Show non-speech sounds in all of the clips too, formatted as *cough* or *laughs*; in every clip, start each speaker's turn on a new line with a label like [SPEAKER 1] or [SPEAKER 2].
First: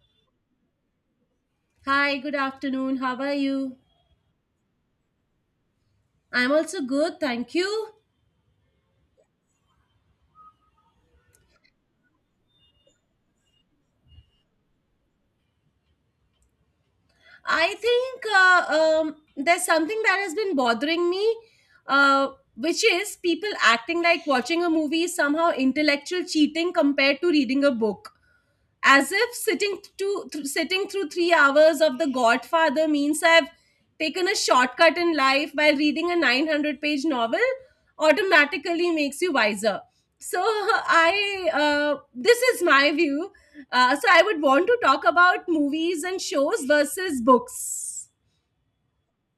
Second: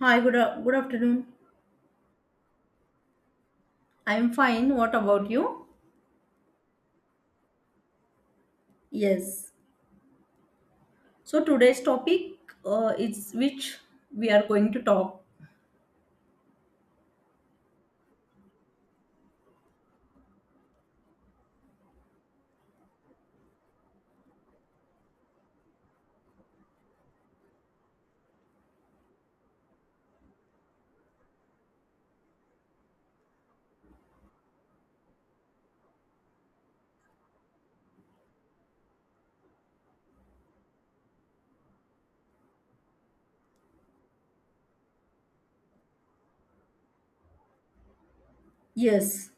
[SPEAKER 1] Hi, good, good afternoon.
[SPEAKER 2] Hi, good afternoon. How are you?
[SPEAKER 1] I am fine. What about you?
[SPEAKER 2] I'm also good, thank you.
[SPEAKER 1] Yes. So today's topic is which we are going to talk.
[SPEAKER 2] I think There's something that has been bothering me, uh, which is people acting like watching a movie is somehow intellectual cheating compared to reading a book. As if sitting through 3 hours of the Godfather means I've taken a shortcut in life, while reading a 900-page novel automatically makes you wiser. So *laughs* I, this is my view. So I would want to talk about movies and shows versus books.
[SPEAKER 1] Yes.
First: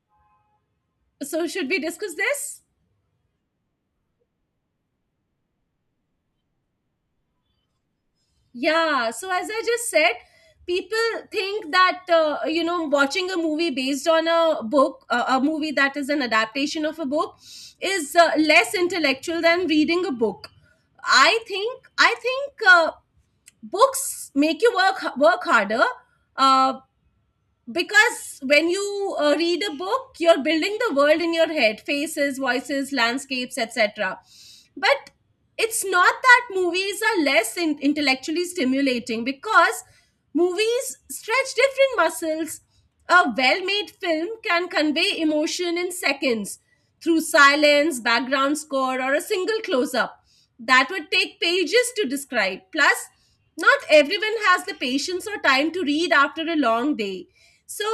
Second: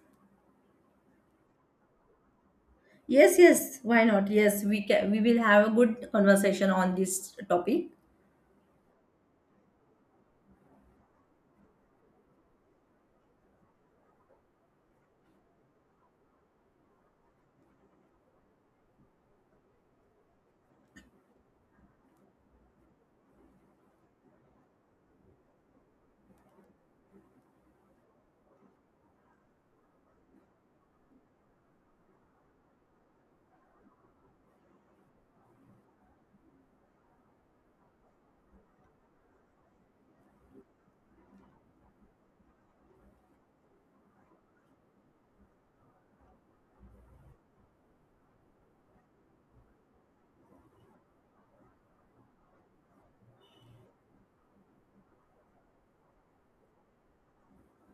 [SPEAKER 2] So should we discuss this?
[SPEAKER 1] Yes, yes. Why not? Yes, we can. We will have a good conversation on this topic.
[SPEAKER 2] Yeah, so as I just said, people think that watching a movie based on a book, a movie that is an adaptation of a book, is less intellectual than reading a book. I think books make you work harder. Uh, because when you read a book, you're building the world in your head: faces, voices, landscapes, etc. But it's not that movies are intellectually stimulating, because movies stretch different muscles. A well-made film can convey emotion in seconds through silence, background score, or a single close-up that would take pages to describe. Plus, not everyone has the patience or time to read after a long day. So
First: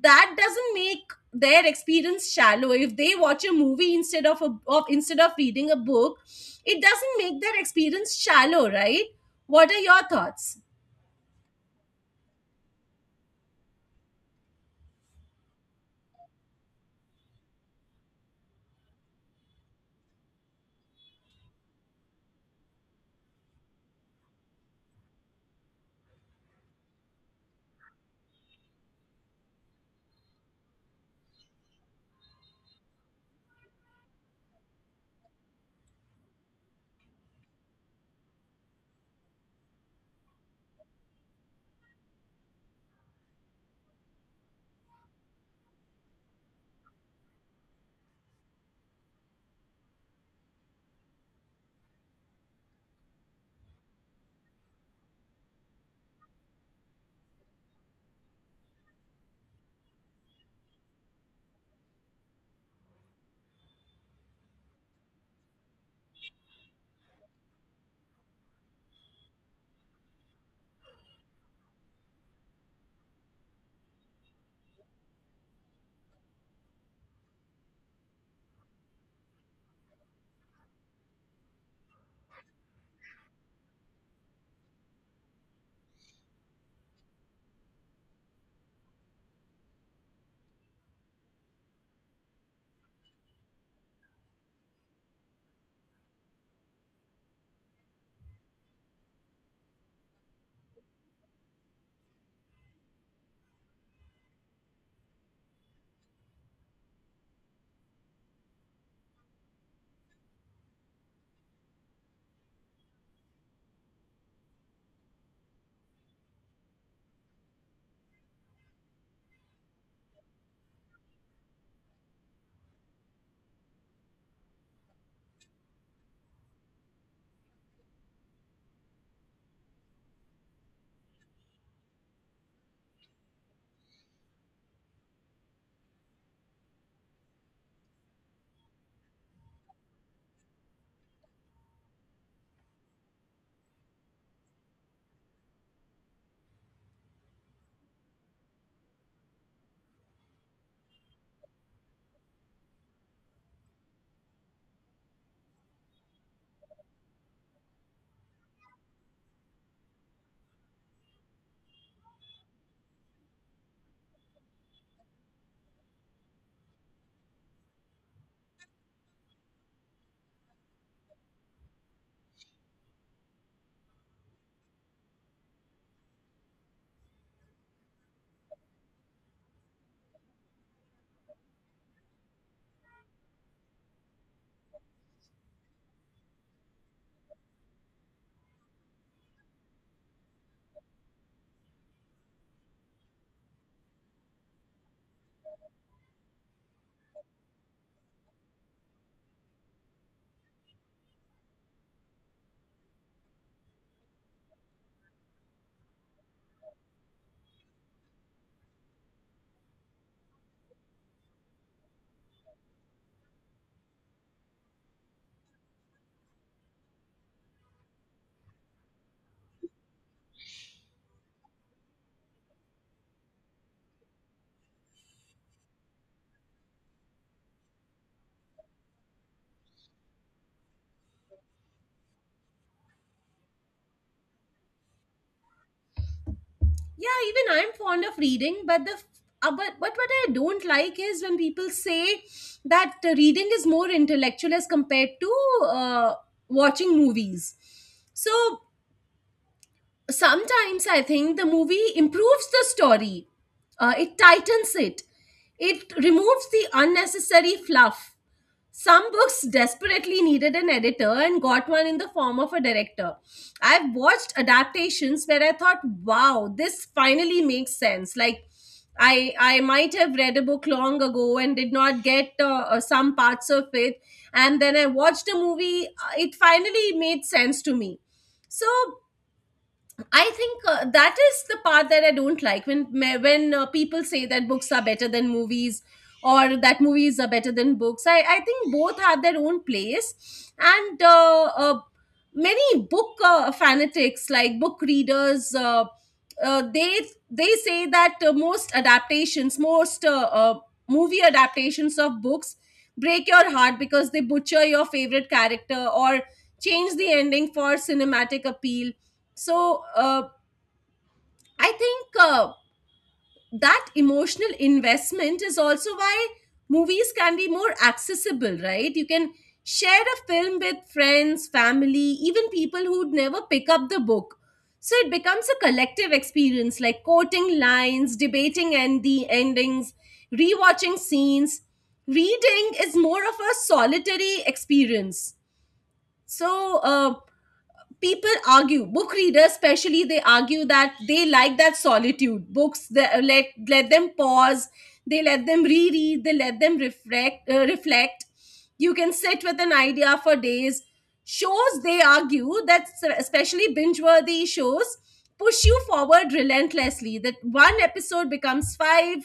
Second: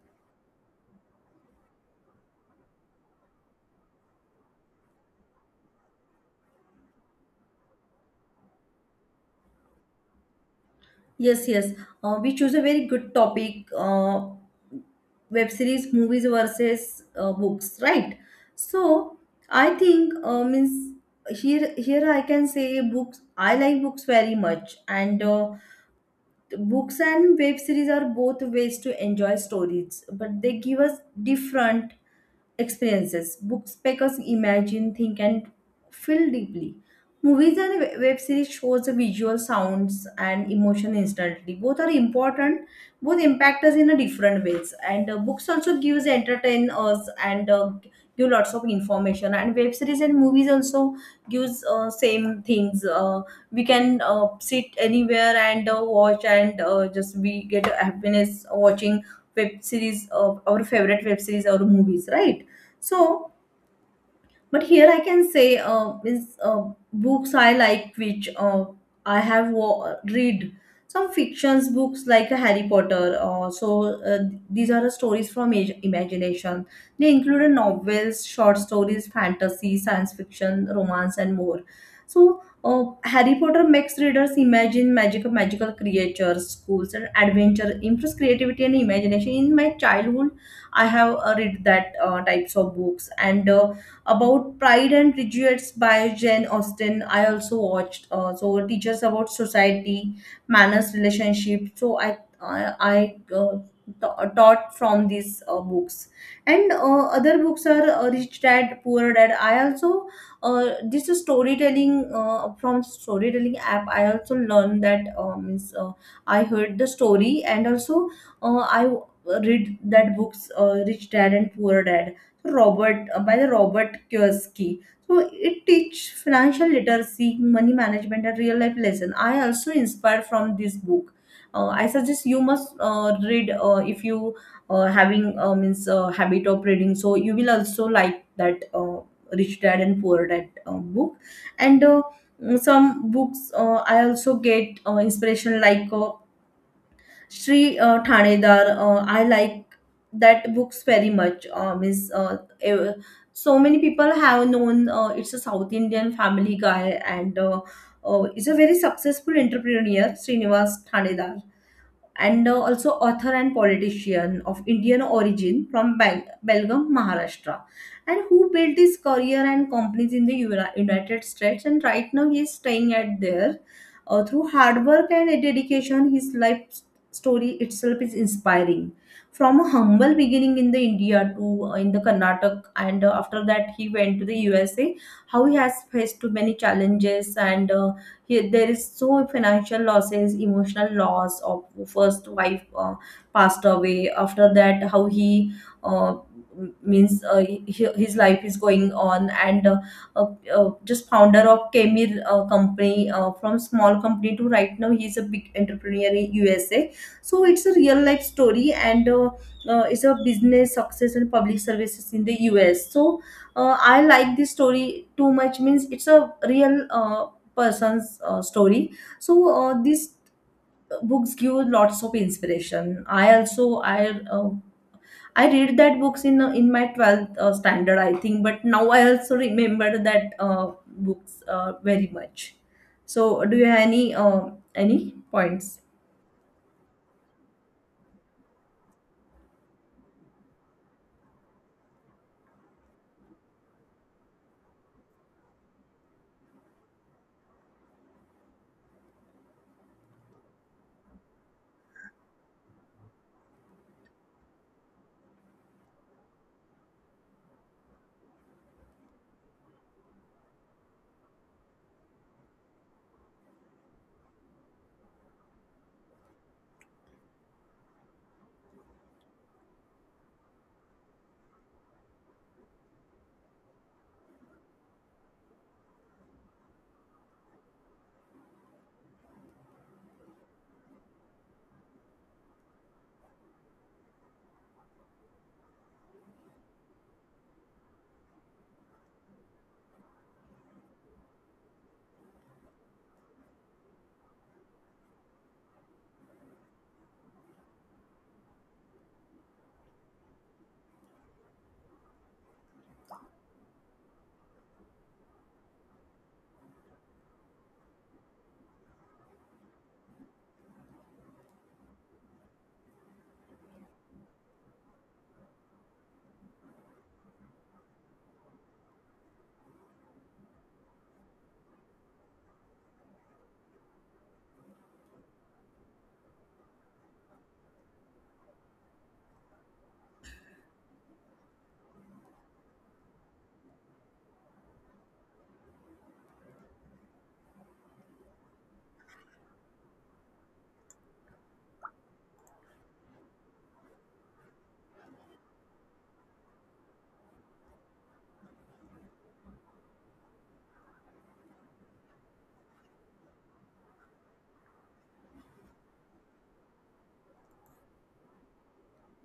[SPEAKER 2] that doesn't make their experience shallow if they watch a movie instead of reading a book. It doesn't make their experience shallow, right? What are your thoughts?
[SPEAKER 1] Yes, yes. We choose a very good topic. Web series, movies versus books, right? So I think means here I can say books. I like books very much, and books and web series are both ways to enjoy stories, but they give us different experiences. Books make us imagine, think, and feel deeply. Movies and web series shows the visual sounds and emotion instantly. Both are important. Both impact us in a different ways. And books also gives entertain us and give lots of information. And web series and movies also gives same things. We can sit anywhere and watch and just we get happiness watching web series, our favorite web series or movies, right? So, but here I can say is books I like which I have read some fictions books like Harry Potter. So these are the stories from imagination. They included novels, short stories, fantasy, science fiction, romance, and more. So. Harry Potter makes readers imagine magical creatures, schools, and adventure. Improves creativity and imagination. In my childhood, I have read that types of books, and about Pride and Prejudice by Jane Austen. I also watched so it teaches about society, manners, relationship. So I taught from these books, and other books are Rich Dad Poor Dad. I also this is storytelling from storytelling app. I also learned that means I heard the story, and also I read that books, Rich Dad and Poor Dad, Robert by the Robert Kiyosaki. So it teach financial literacy, money management, and real life lesson. I also inspired from this book. I suggest you must read if you having means habit of reading. So you will also like that Rich Dad and Poor Dad book, and some books I also get inspiration like. Sri Thanedar, I like that books very much. So many people have known it's a South Indian family guy, and is a very successful entrepreneur, Srinivas Thanedar, and also author and politician of Indian origin from Belgaum, Maharashtra, and who built his career and companies in the United States. And right now, he is staying at there. Through hard work and dedication, his story itself is inspiring. From a humble beginning in the India to in the Karnataka, and after that he went to the USA. How he has faced too many challenges, and here, there is so financial losses, emotional loss of first wife passed away. After that, how he uh, means he, his life is going on, and uh, just founder of Kemir company from small company to right now he is a big entrepreneur in USA. So it's a real life story, and it's a business success and public services in the US. So I like this story too much, means it's a real person's story. So these books give lots of inspiration. I also i uh, i read that books in my 12th standard, I think, but now I also remember that books very much. So do you have any points?
[SPEAKER 2] Yeah, even I'm fond of reading, but but what I don't like is when people say that reading is more intellectual as compared to uh, watching movies. So sometimes I think the movie improves the story, it tightens it, it removes the unnecessary fluff. Some books desperately needed an editor and got one in the form of a director. I've watched adaptations where I thought, wow, this finally makes sense. Like, I might have read a book long ago and did not get some parts of it. And then I watched a movie, it finally made sense to me. So I think that is the part that I don't like, when people say that books are better than movies or that movies are better than books. I think both have their own place, and many book fanatics, like book readers, uh, they they say that most adaptations, most movie adaptations of books, break your heart because they butcher your favorite character or change the ending for cinematic appeal. So I think that emotional investment is also why movies can be more accessible, right? You can share a film with friends, family, even people who'd never pick up the book. So it becomes a collective experience, like quoting lines, debating and the endings, rewatching scenes. Reading is more of a solitary experience. So people argue, book readers especially, they argue that they like that solitude. Books that let them pause, they let them reread, they let them reflect, reflect. You can sit with an idea for days. Shows, they argue, that especially binge worthy shows push you forward relentlessly, that one episode becomes five,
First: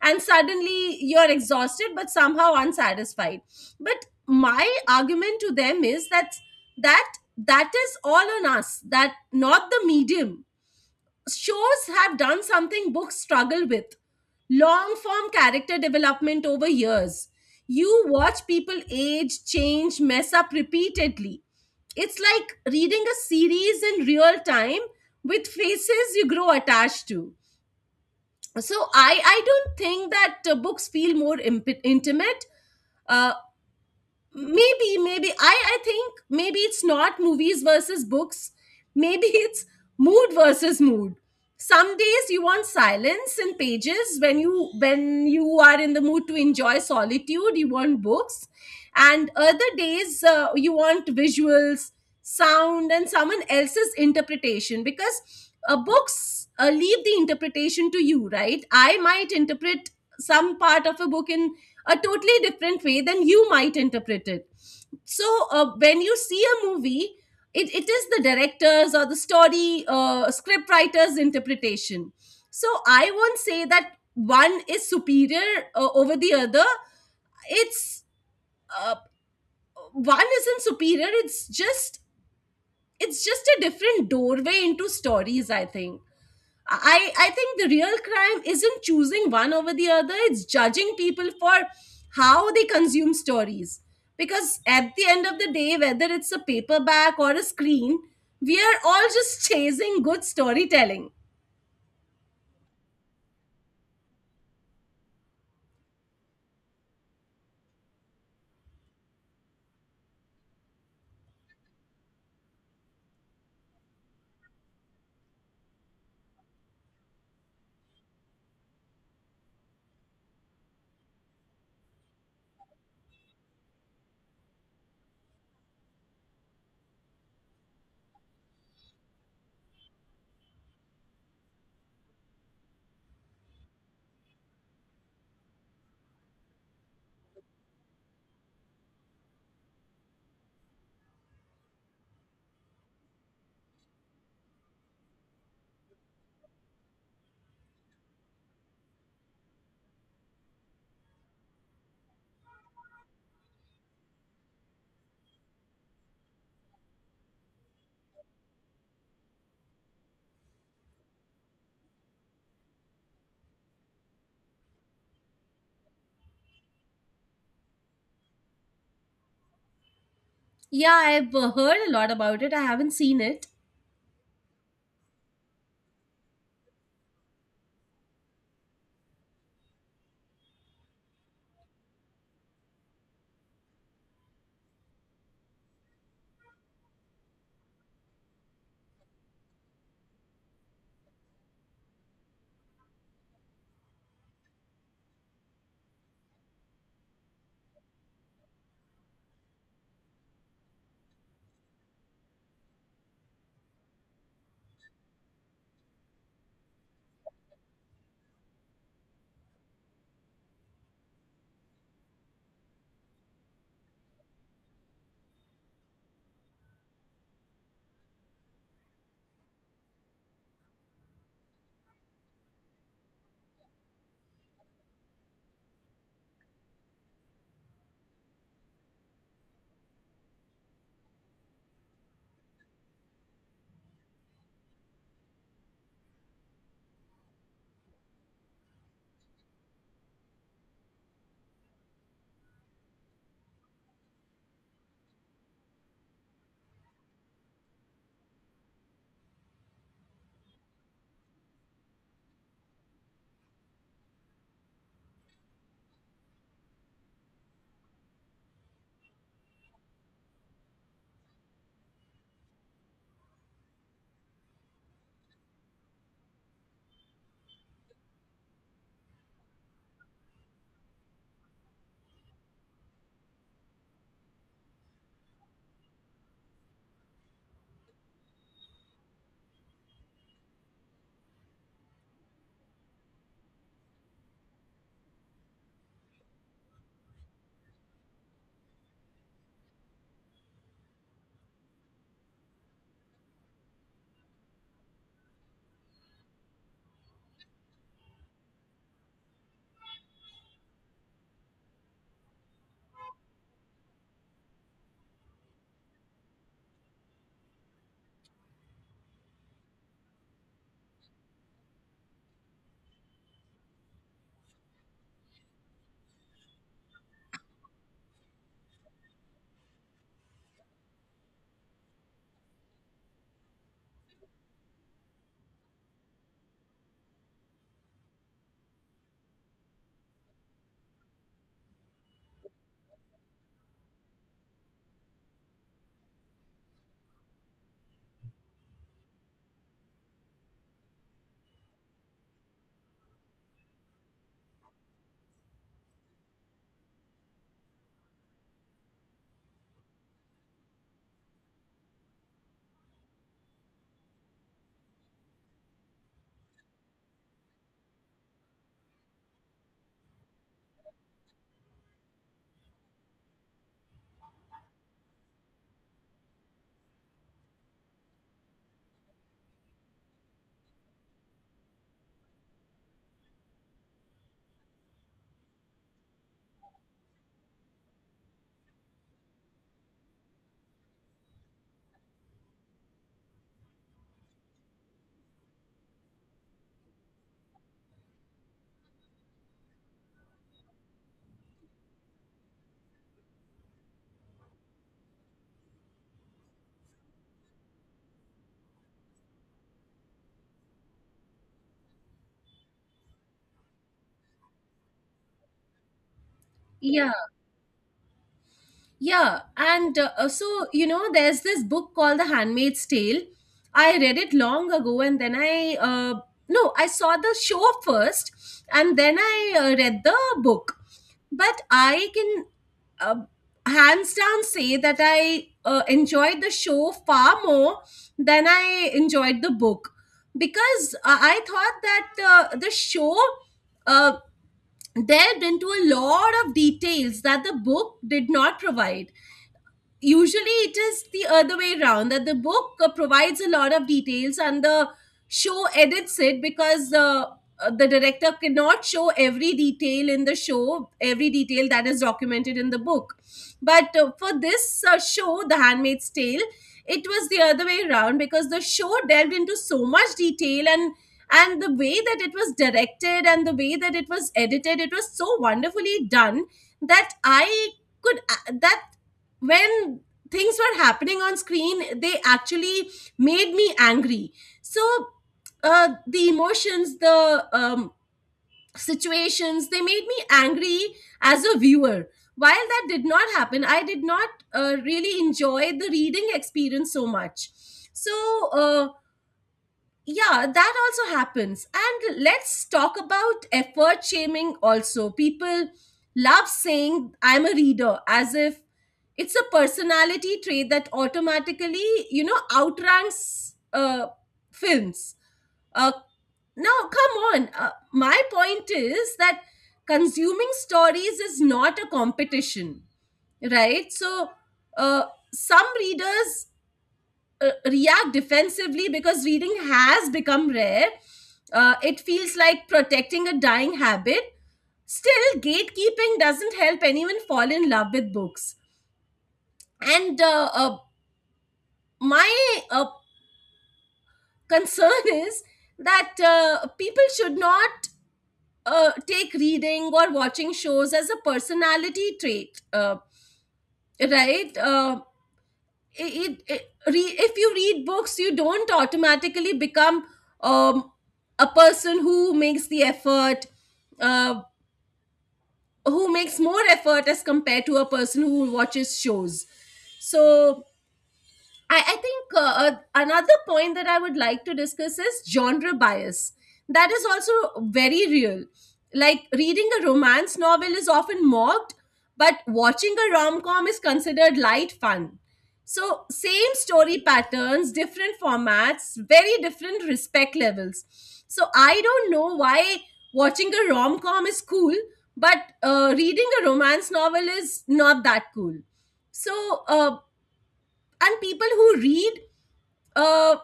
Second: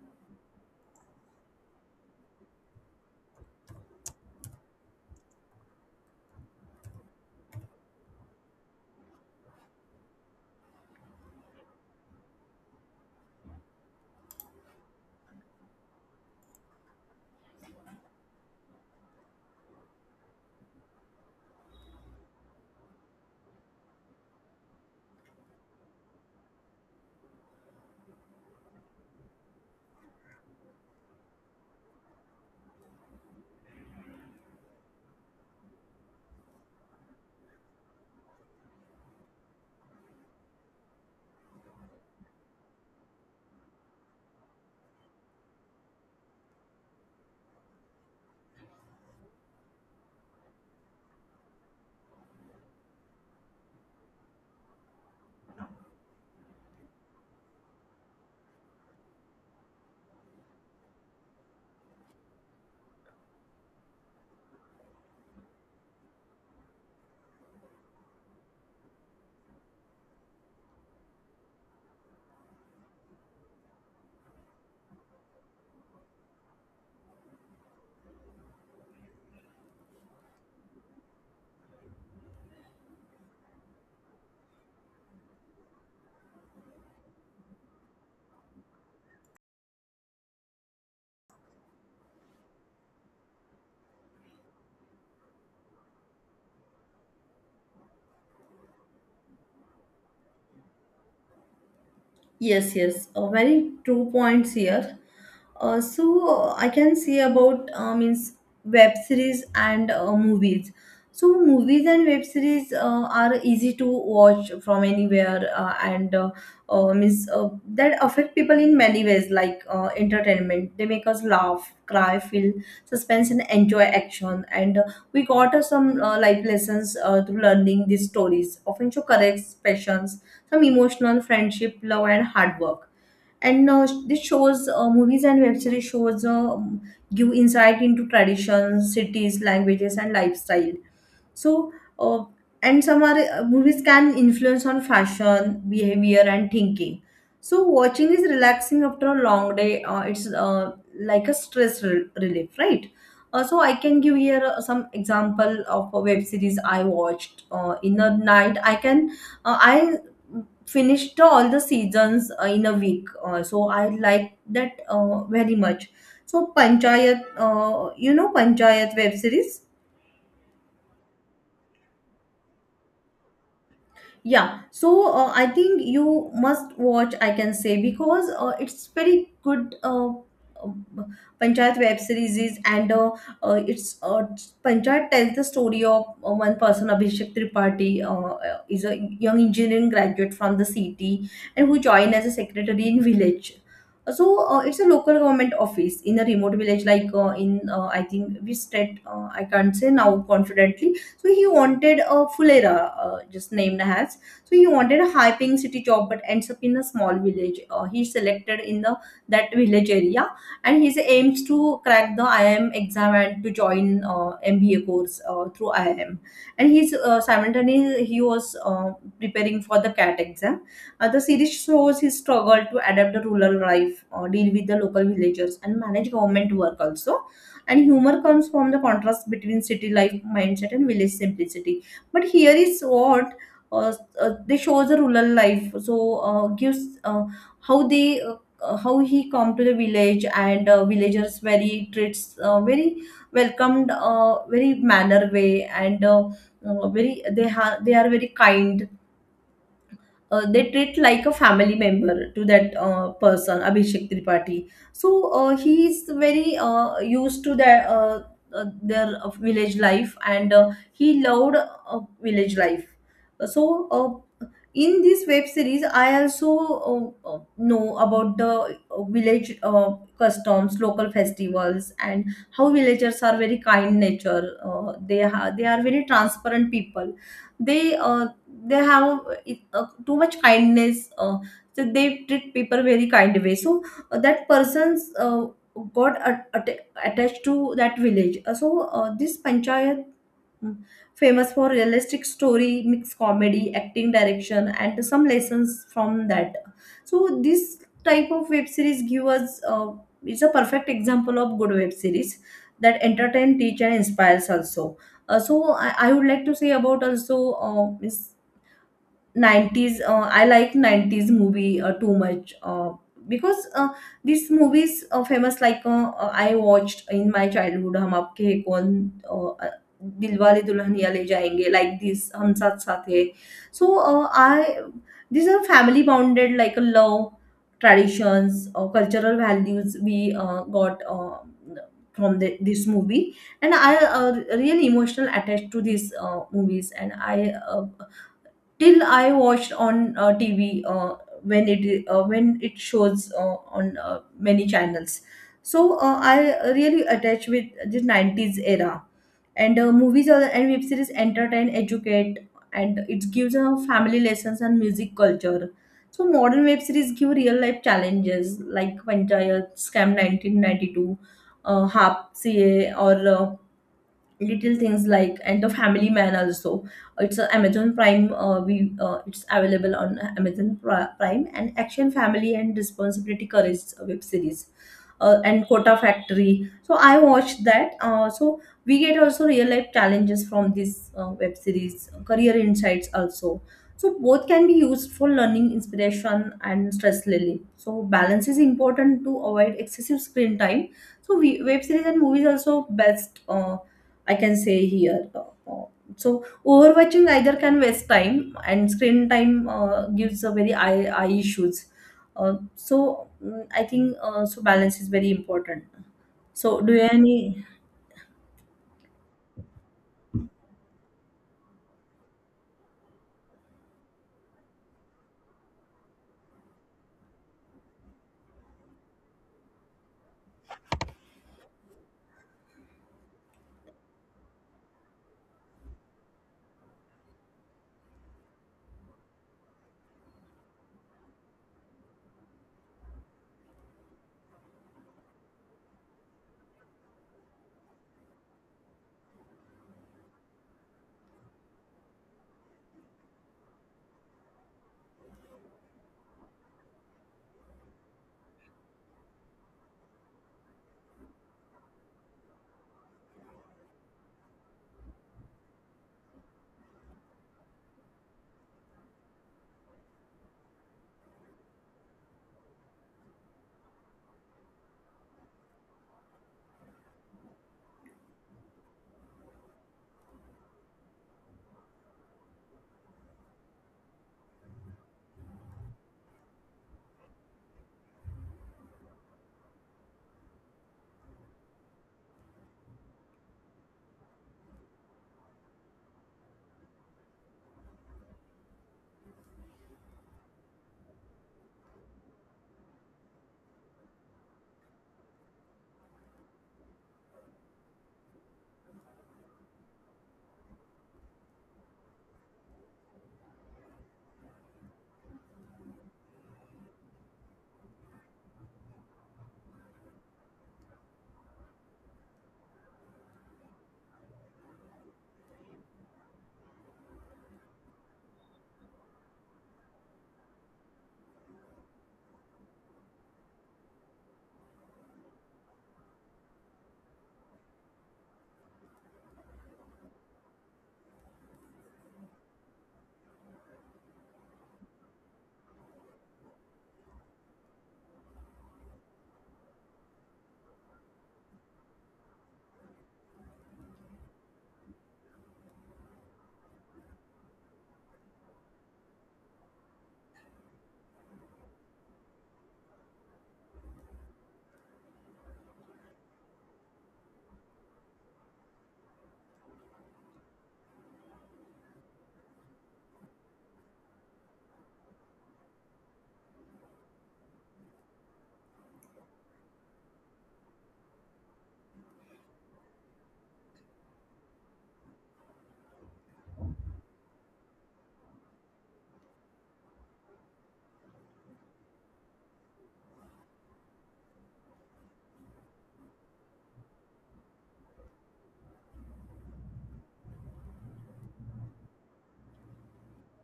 [SPEAKER 2] and suddenly you're exhausted but somehow unsatisfied. But my argument to them is that that is all on us, that not the medium. Shows have done something books struggle with: long form character development over years. You watch people age, change, mess up repeatedly. It's like reading a series in real time with faces you grow attached to. So I don't think that books feel more intimate. Uh, maybe maybe i i think maybe it's not movies versus books, maybe *laughs* it's mood versus mood. Some days you want silence and pages, when you are in the mood to enjoy solitude, you want books. And other days, you want visuals, sound, and someone else's interpretation, because books leave the interpretation to you, right? I might interpret some part of a book in a totally different way than you might interpret it. So when you see a movie, it is the director's or the story script writer's interpretation. So I won't say that one is superior over the other. It's uh, one isn't superior. It's just a different doorway into stories, I think. I think the real crime isn't choosing one over the other, it's judging people for how they consume stories. Because at the end of the day, whether it's a paperback or a screen, we are all just chasing good storytelling.
[SPEAKER 1] Yes, yes, a very true points here. So I can say about means web series and movies. So movies and web series are easy to watch from anywhere, and means that affect people in many ways, like entertainment. They make us laugh, cry, feel suspense, and enjoy action. And we got some life lessons through learning these stories. Often show correct passions, some emotional friendship, love, and hard work. And this shows movies and web series shows give insight into traditions, cities, languages, and lifestyle. So, uh, and some are movies can influence on fashion, behavior, and thinking. So, watching is relaxing after a long day. It's like a stress relief, right? So, I can give here some example of a web series I watched in a night. I finished all the seasons in a week. So, I like that very much. So, Panchayat, you know Panchayat web series.
[SPEAKER 2] Yeah, I've heard a lot about it. I haven't seen it.
[SPEAKER 1] Yeah, so I think you must watch, I can say, because it's very good. Uh, Panchayat web series is, and it's Panchayat tells the story of one person, Abhishek Tripathi, is a young engineering graduate from the city and who joined as a secretary in village. So it's a local government office in a remote village, like in I think which state I can't say now confidently. So he wanted a Fulera, just named as, so he wanted a high-paying city job, but ends up in a small village. He selected in the that village area, and his aims to crack the IIM exam and to join MBA course through IIM. And he's simultaneously he was preparing for the CAT exam. The series shows his struggle to adapt the rural life, deal with the local villagers, and manage government work also. And humor comes from the contrast between city life mindset and village simplicity. But here is what. Uh, they shows the rural life. So gives how they how he come to the village, and villagers very treats very welcomed very manner way, and very they are very kind. Uh, they treat like a family member to that person, Abhishek Tripathi. So he is very used to their village life, and he loved village life. So in this web series, I also know about the village customs, local festivals, and how villagers are very kind nature. They are very transparent people. They they have too much kindness, so they treat people very kind way. So that person's got attached to that village. So this Panchayat, mm, famous for realistic story mixed comedy acting direction and some lessons from that. So this type of web series give us is a perfect example of good web series that entertain teach and inspires also. Uh, so I would like to say about also is 90s, I like 90s movie too much because these movies are famous like I watched in my childhood Hum Aapke Hain Kaun, uh, uh, Dilwale Dulhaniya Le Jayenge, like this Hum Saath Saath Hai. So I, these are family bounded like a love, traditions or cultural values we got from the, this movie. And I uh, really emotional attached to these movies, and I uh, till I watched on TV when it shows on many channels. So I really attach with this 90s era, and movies are, and web series entertain, educate, and it gives a family lessons and music culture. So modern web series give real life challenges like Panchayat, Scam 1992, Hap CA, or little things like and the Family Man also. It's a Amazon Prime, we it's available on Amazon Prime, and action family and responsibility courage web series, and Quota Factory. So I watched that so we get also real life challenges from this web series, career insights also. So both can be used for learning inspiration and stress relief, so balance is important to avoid excessive screen time. So web series and movies also best I can say here. So overwatching either can waste time, and screen time gives a very eye issues. Uh, so mm, I think so balance is very important. So do you
[SPEAKER 2] Yeah.
[SPEAKER 1] any?
[SPEAKER 2] Yeah, and so you know, there's this book called The Handmaid's Tale. I read it long ago, and then I, no, I saw the show first, and then I read the book. But I can uh, hands down say that I enjoyed the show far more than I enjoyed the book, because I thought that the show uh, delved into a lot of details that the book did not provide. Usually it is the other way around, that the book provides a lot of details and the show edits it because the director cannot show every detail in the show, every detail that is documented in the book. But for this show, The Handmaid's Tale, it was the other way around, because the show delved into so much detail, and the way that it was directed and the way that it was edited, it was so wonderfully done that I could, that when things were happening on screen, they actually made me angry. So the emotions, the situations, they made me angry as a viewer, while that did not happen. I did not really enjoy the reading experience so much. So uh, yeah, that also happens. And let's talk about effort shaming also. People love saying, I'm a reader, as if it's a personality trait that automatically, you know, outranks films. Uh, Now, come on. My point is that consuming stories is not a competition, right? So, uh, some readers react defensively because reading has become rare. It feels like protecting a dying habit. Still, gatekeeping doesn't help anyone fall in love with books. And my concern *laughs* is that people should not take reading or watching shows as a personality trait, right? It, if you read books, you don't automatically become um, a person who makes the effort, uh, who makes more effort as compared to a person who watches shows. So I think another point that I would like to discuss is genre bias. That is also very real. Like reading a romance novel is often mocked, but watching a rom com is considered light fun. So, same story patterns, different formats, very different respect levels. So, I don't know why watching a rom com is cool, but reading a romance novel is not that cool. So, and people who read uh,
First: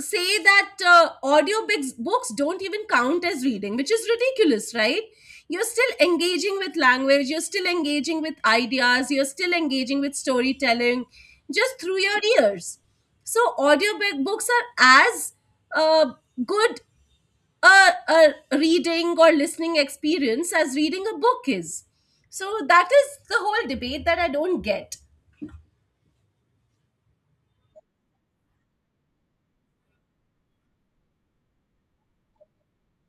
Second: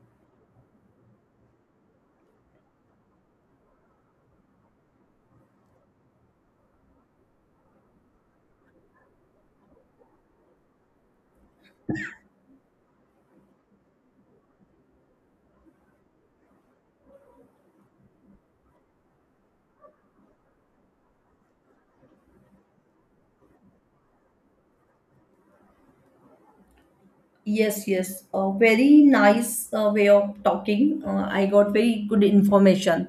[SPEAKER 2] say that audiobooks books don't even count as reading, which is ridiculous, right? You're still engaging with language, you're still engaging with ideas, you're still engaging with storytelling, just through your ears. So audiobook books are as uh, good a reading or listening experience as reading a book is. So that is the whole debate that I don't get.
[SPEAKER 1] Yes, yes. A very nice way of talking. I got very good information.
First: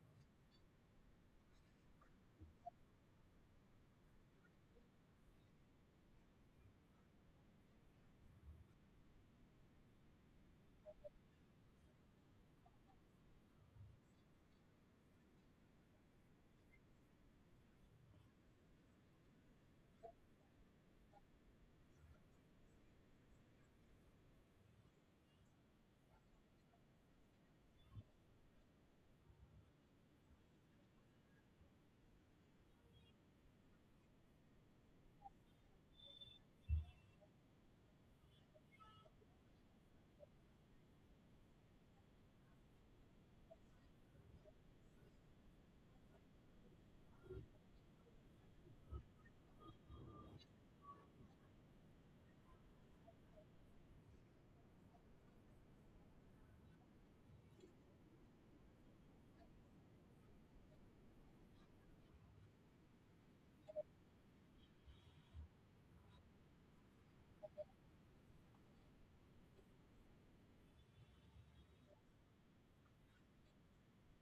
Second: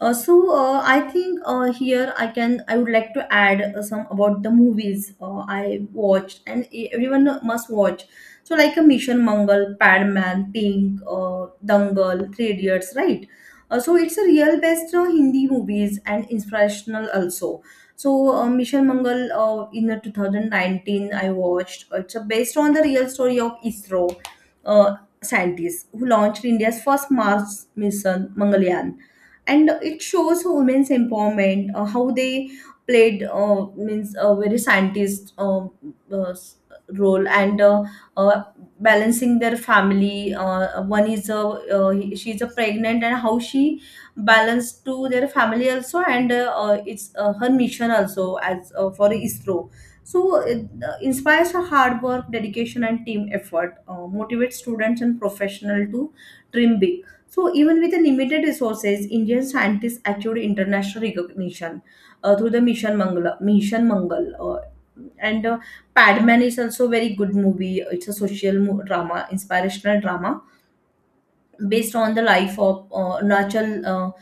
[SPEAKER 1] So I think here I can I would like to add some about the movies I watched and everyone must watch. So like a Mission Mangal, Padman, Pink, Dangal, Three Idiots, right? So it's a real best Hindi movies and inspirational also. So Michelle Mangal in the 2019 I watched. It's based on the real story of ISRO uh, scientists who launched India's first Mars mission, Mangalyaan, and it shows women's empowerment, how they played means a very scientist uh, s- role and uh, balancing their family. One is a she's a pregnant and how she balance to their family also and it's her mission also as for ISRO. So it inspires her hard work, dedication, and team effort. Motivates students and professional to dream big. So even with the limited resources, Indian scientists achieved international recognition through the Mission Mangal. And Padman is also very good movie. It's a social drama, inspirational drama based on the life of Arunachal, uh,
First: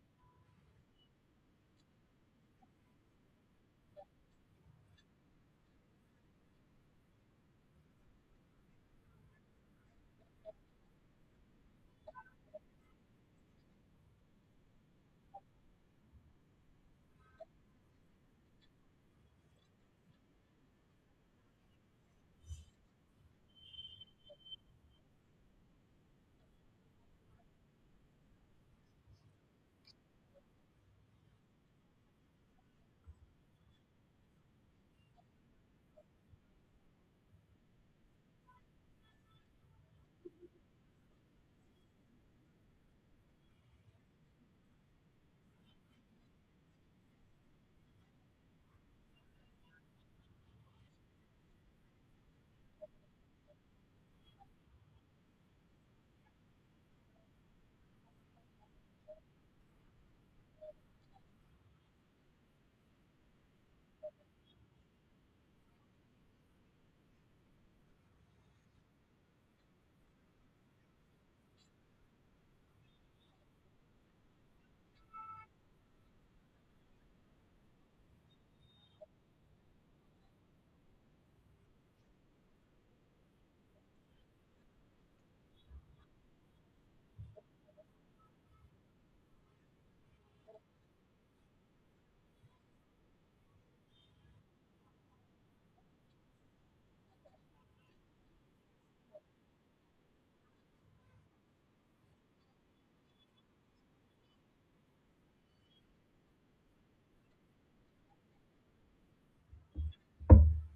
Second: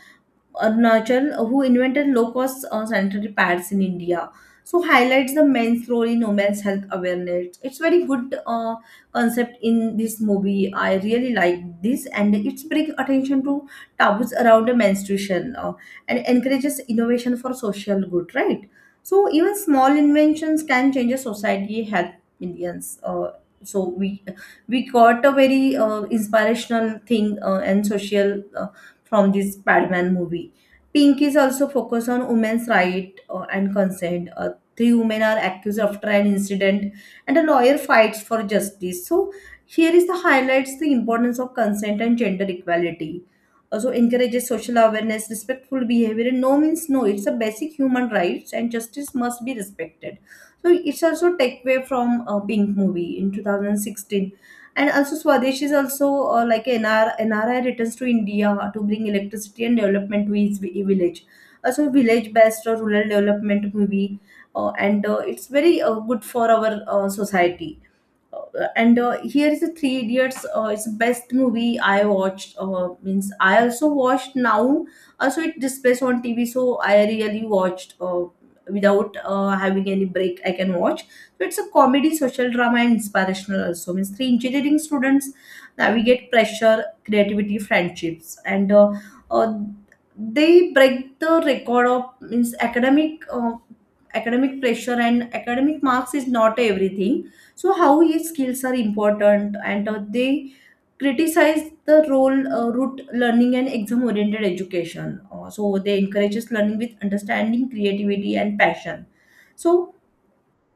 [SPEAKER 1] Arunachal, who invented low-cost sanitary pads in India. So highlights the men's role in women's health awareness. It's very good concept in this movie. I really like this, and it's bring attention to taboos around the menstruation and encourages innovation for social good. Right. So even small inventions can change a society, help millions. So we got a very inspirational thing and social from this Padman movie. Pink is also focused on women's right and consent. Three women are accused after an incident, and a lawyer fights for justice. So here is the highlights the importance of consent and gender equality. Also encourages social awareness, respectful behavior, and no means no. It's a basic human rights, and justice must be respected. So it's also takeaway from a Pink movie in 2016, and also Swadesh is also like NR, NRI returns to India to bring electricity and development to his village. Also, village based or rural development movie, and it's very good for our society. And Here is the Three Idiots. It's the best movie I watched, means I also watched now, also it displays on TV, so I really watched without having any break I can watch. So it's a comedy, social drama, and inspirational also. Means three engineering students navigate pressure, creativity, friendships, and uh, they break the record of means academic academic pressure, and academic marks is not everything. So how his skills are important, and they criticize the role route learning and exam oriented education. So they encourages learning with understanding, creativity, and passion. So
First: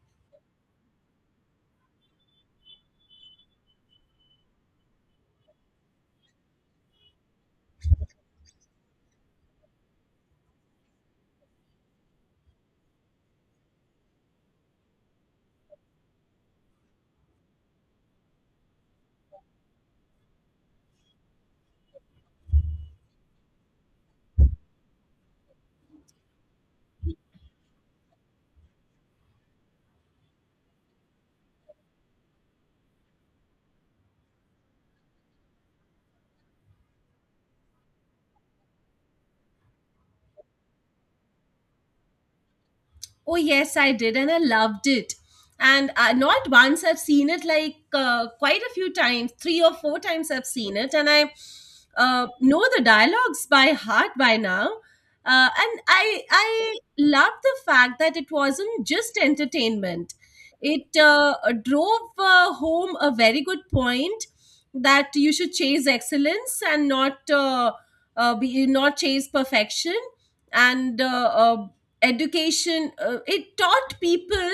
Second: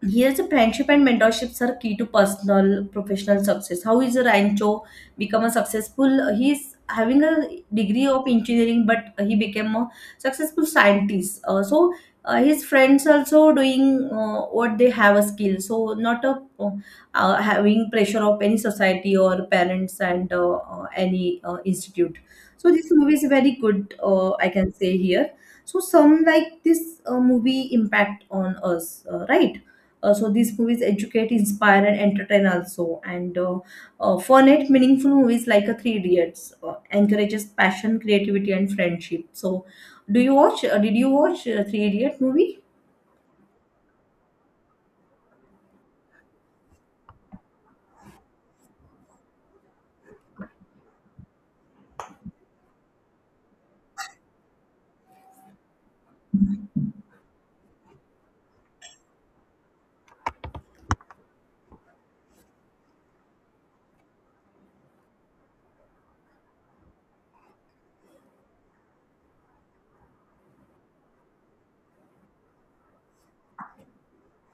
[SPEAKER 1] yes, the friendship and mentorships are key to personal professional success. How is Rancho become a successful? He's having a degree of engineering, but he became a successful scientist. So his friends also doing what they have a skill. So not a having pressure of any society or parents and any institute. So this movie is very good. I can say here. So some like this movie impact on us, right? So these movies educate, inspire, and entertain also. And for net meaningful movies like a Three Idiots encourages passion, creativity, and friendship. So, do you watch? Did you watch Three Idiot movie?
[SPEAKER 2] Oh, yes, I did, and I loved it. And not once I've seen it, like quite a few times, three or four times I've seen it, and I know the dialogues by heart by now. And I love the fact that it wasn't just entertainment; it drove home a very good point, that you should chase excellence and not be not chase perfection. And uh, education, it taught people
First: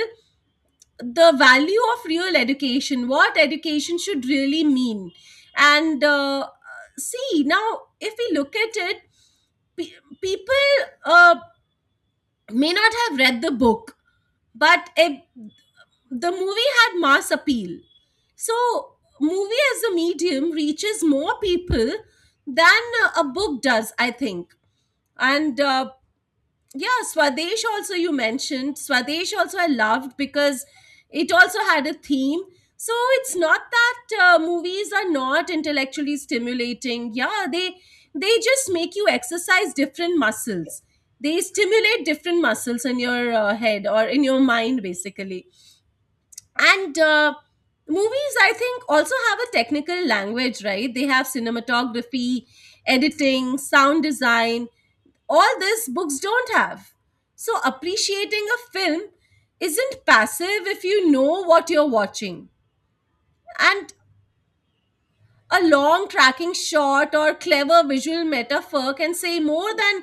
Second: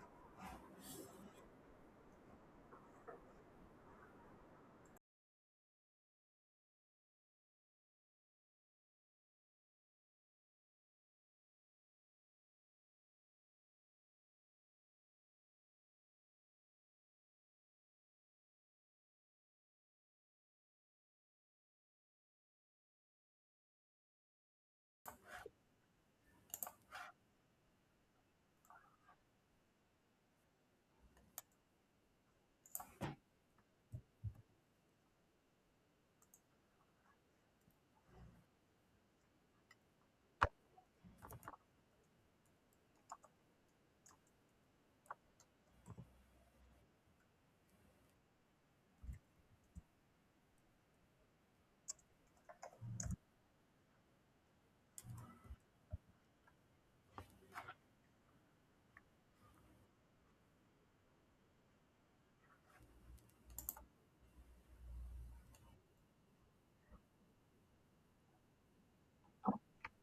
[SPEAKER 2] the value of real education, what education should really mean. And see, now if we look at it, people uh, may not have read the book, but the movie had mass appeal. So movie as a medium reaches more people than a book does, I think. And yeah, Swadesh also, you mentioned Swadesh also, I loved, because it also had a theme. So it's not that movies are not intellectually stimulating. Yeah, they just make you exercise different muscles, they stimulate different muscles in your head, or in your mind basically. And movies, I think, also have a technical language, right? They have cinematography, editing, sound design, all this books don't have. So, appreciating a film isn't passive if you know what you're watching. And a long tracking shot or clever visual metaphor can say more than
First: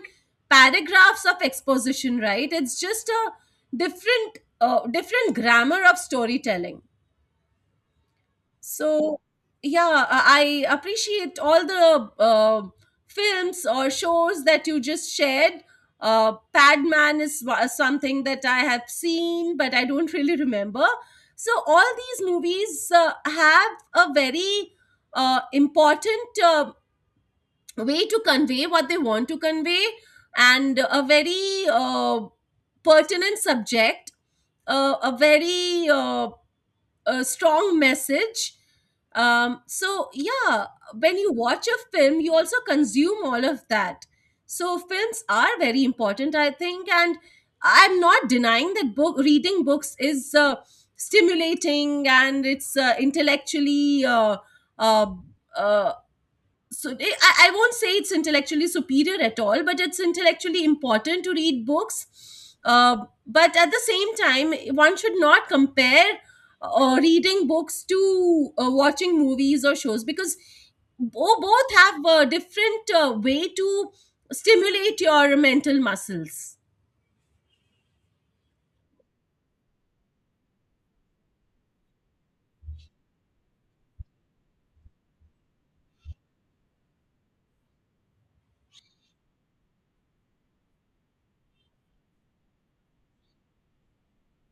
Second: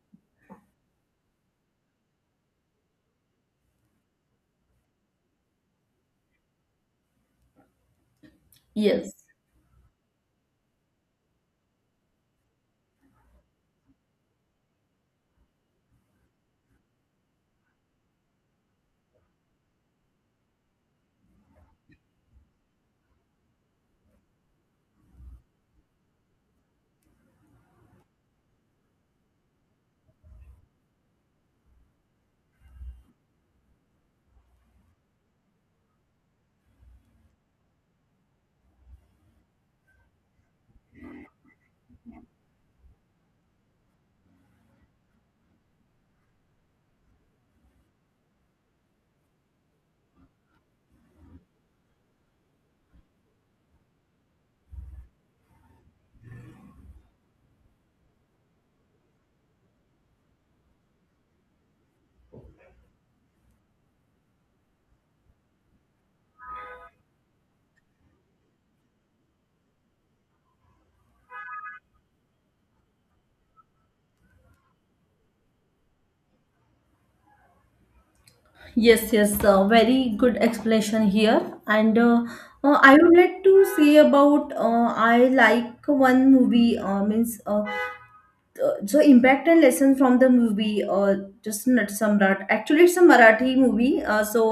[SPEAKER 2] paragraphs of exposition, right? It's just a different, different grammar of storytelling.
[SPEAKER 1] Yes.
[SPEAKER 2] So, yeah, I appreciate all the films or shows that you just shared. Padman is something that I have seen, but I don't *laughs* really remember. So, all these movies have a very important way to convey what they want to convey, and a very pertinent subject, a very a strong message. So yeah, when you watch a film, you also consume all of that. So films are very important, I think. And I'm not denying that book reading books is stimulating, and it's intellectually uh, uh, I won't say it's intellectually superior at all, but it's intellectually important to read books. uh, but at the same time, one should not compare reading books to watching movies or shows, because both have a different way to stimulate your mental muscles.
[SPEAKER 1] Yes, yes, very good explanation here. And I would like to say about, I like one movie, means so impact and lesson from the movie, just not samrat. Actually it's a Marathi movie, so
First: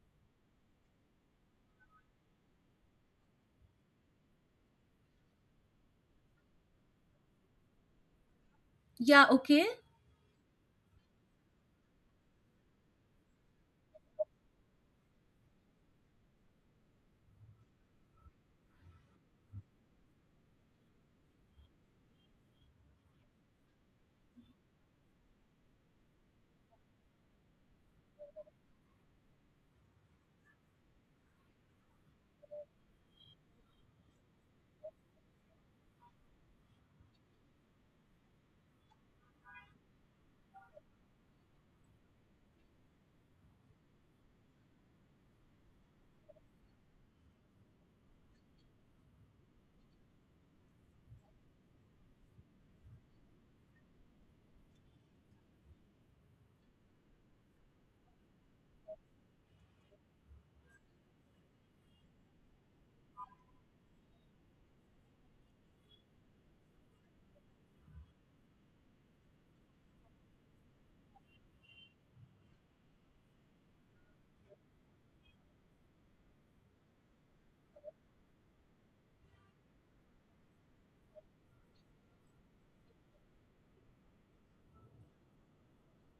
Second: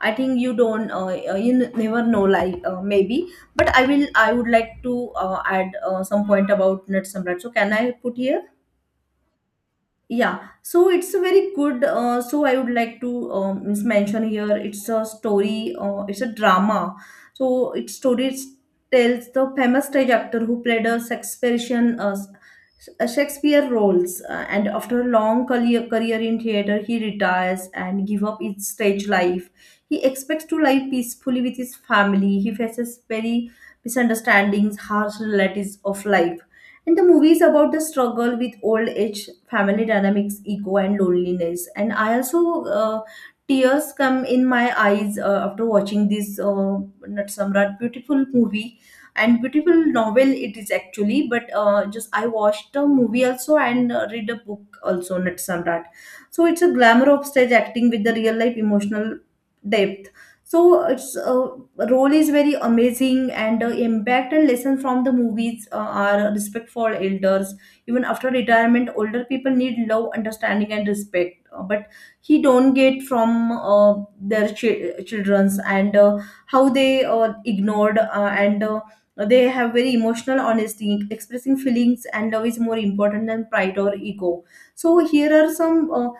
[SPEAKER 1] I think you don't you never know, like maybe, but I will, I would like to add some point about Nat Samrat. So can I put here?
[SPEAKER 2] Yeah, okay.
[SPEAKER 1] Yeah, so it's a very good. So I would like to means mention here. It's a story. It's a drama. So its story tells the famous stage actor who played a Shakespearean a Shakespeare roles, and after a long career in theater, he retires and give up his stage life. He expects to live peacefully with his family. He faces very misunderstandings, harsh realities of life, and the movie is about the struggle with old age, family dynamics, ego, and loneliness. And I also, tears come in my eyes after watching this Nat Samrat beautiful movie, and beautiful novel it is actually. But just I watched a movie also, and read a book also, Nat Samrat. So it's a glamour of stage acting with the real life emotional depth. So its role is very amazing, and impact and lesson from the movies are respect for elders. Even after retirement, older people need love, understanding, and respect. But he don't get from uh, their children's, and how they ignored, and they have very emotional honesty, expressing feelings and love is more important than pride or ego. So here are some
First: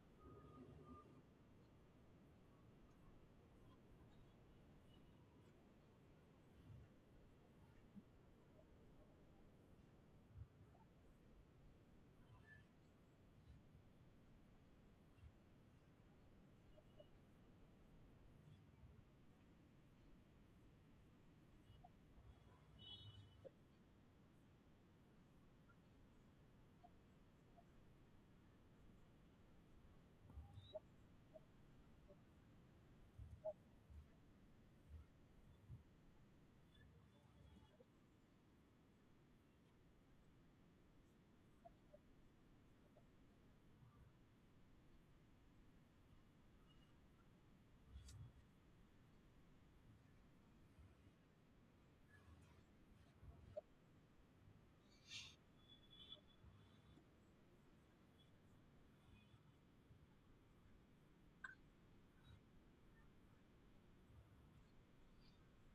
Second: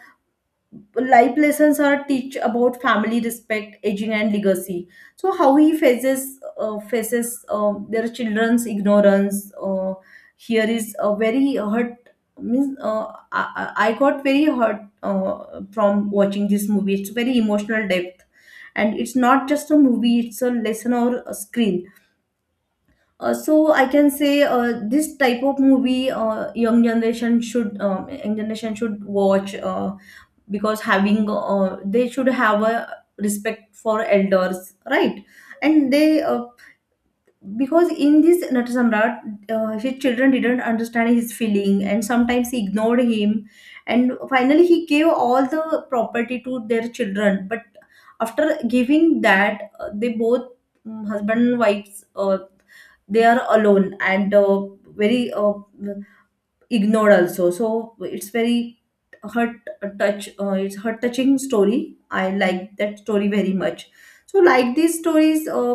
[SPEAKER 1] life lessons are teach about family respect, aging, and legacy. So how he faces their children's ignorance. Here is a very hurt, means I got very hurt from watching this movie. It's very emotional depth, and it's not just a movie, it's a lesson or a screen. So I can say, this type of movie, young generation should, young generation should watch, because having, they should have a respect for elders, right? And they because in this Natasamrat, his children didn't understand his feeling, and sometimes he ignored him, and finally he gave all the property to their children, but after giving that they both, mm, husband and wives, they are alone, and very ignored also. So it's very hurt, touch, it's hurt touching story, I like that story very much. So like these stories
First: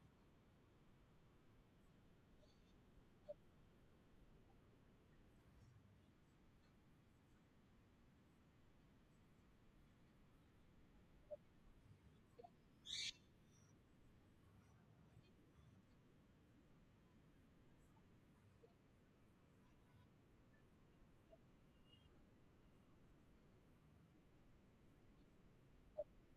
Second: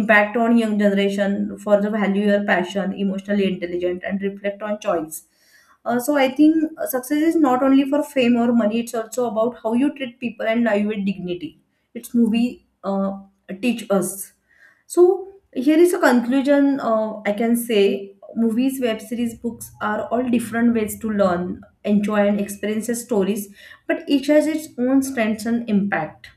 [SPEAKER 1] impact on young generation for the value your passion, emotionally intelligent, and reflect on choice. So I think success is not only for fame or money, it's also about how you treat people and live with dignity. It's movie teach us. So here is a conclusion. I can say movies, web series, books are all different ways to learn, enjoy, and experience stories, but each has its own strengths and impact.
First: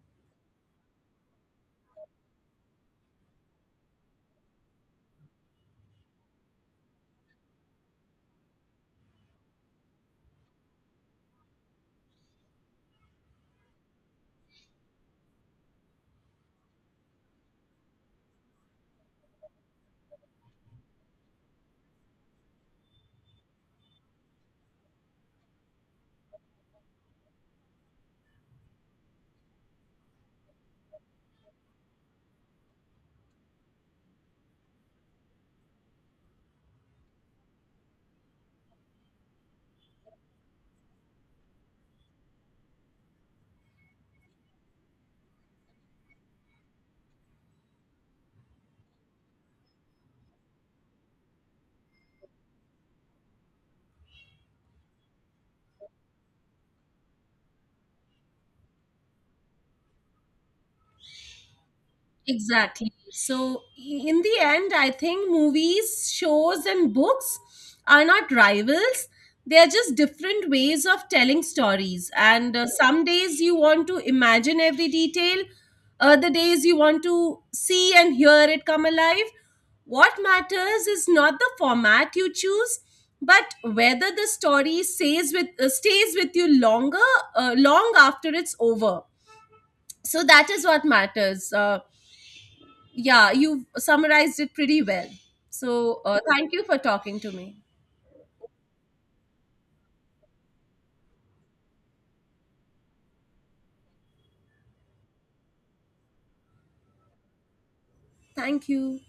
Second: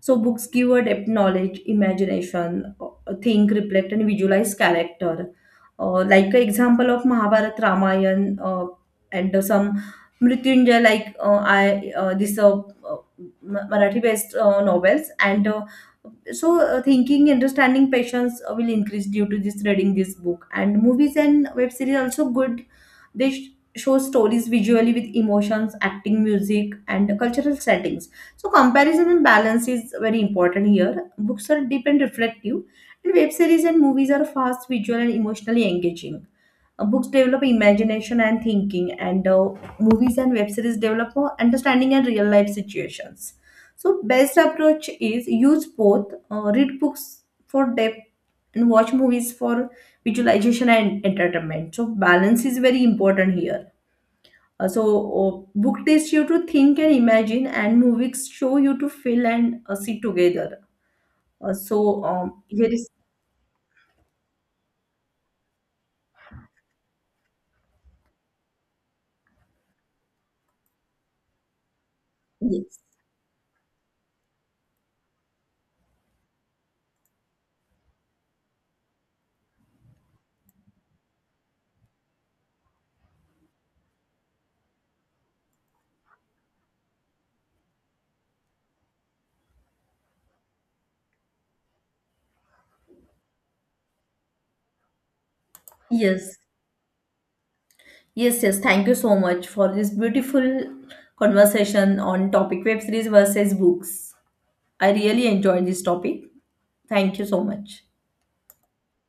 [SPEAKER 1] So books give a depth knowledge, imagination, think, reflect, and visualize character. Like an example of Mahabharat, Ramayan, and some Mrityunjay, like I this Marathi based novels. And thinking, understanding, patience will increase due to this reading this book. And movies and web series also good. They sh- show stories visually with emotions, acting, music, and cultural settings. So comparison and balance is very important here. Books are deep and reflective, and web series and movies are fast, visual, and emotionally engaging. Books develop imagination and thinking, and movies and web series develop understanding and real life situations. So best approach is use both. Read books for depth and watch movies for visualization and entertainment. So balance is very important here, uh, so, book tests you to think and imagine, and movies show you to feel and sit together. Here is
[SPEAKER 2] Exactly. So, in the end, I think movies, shows, and books are not rivals. They are just different ways of telling stories. And
[SPEAKER 1] yes,
[SPEAKER 2] some days you want to imagine every detail, other days you want to see and hear it come alive. What matters is not the format you choose, but whether the story stays with you longer, long after it's over. So that is what matters. Yeah, you summarized it pretty well. So
[SPEAKER 1] yes,
[SPEAKER 2] thank you for talking to me.
[SPEAKER 1] yes. Thank you so much for this beautiful conversation on topic web series versus books. I really enjoyed this topic. Thank you so much.
[SPEAKER 2] Thank you.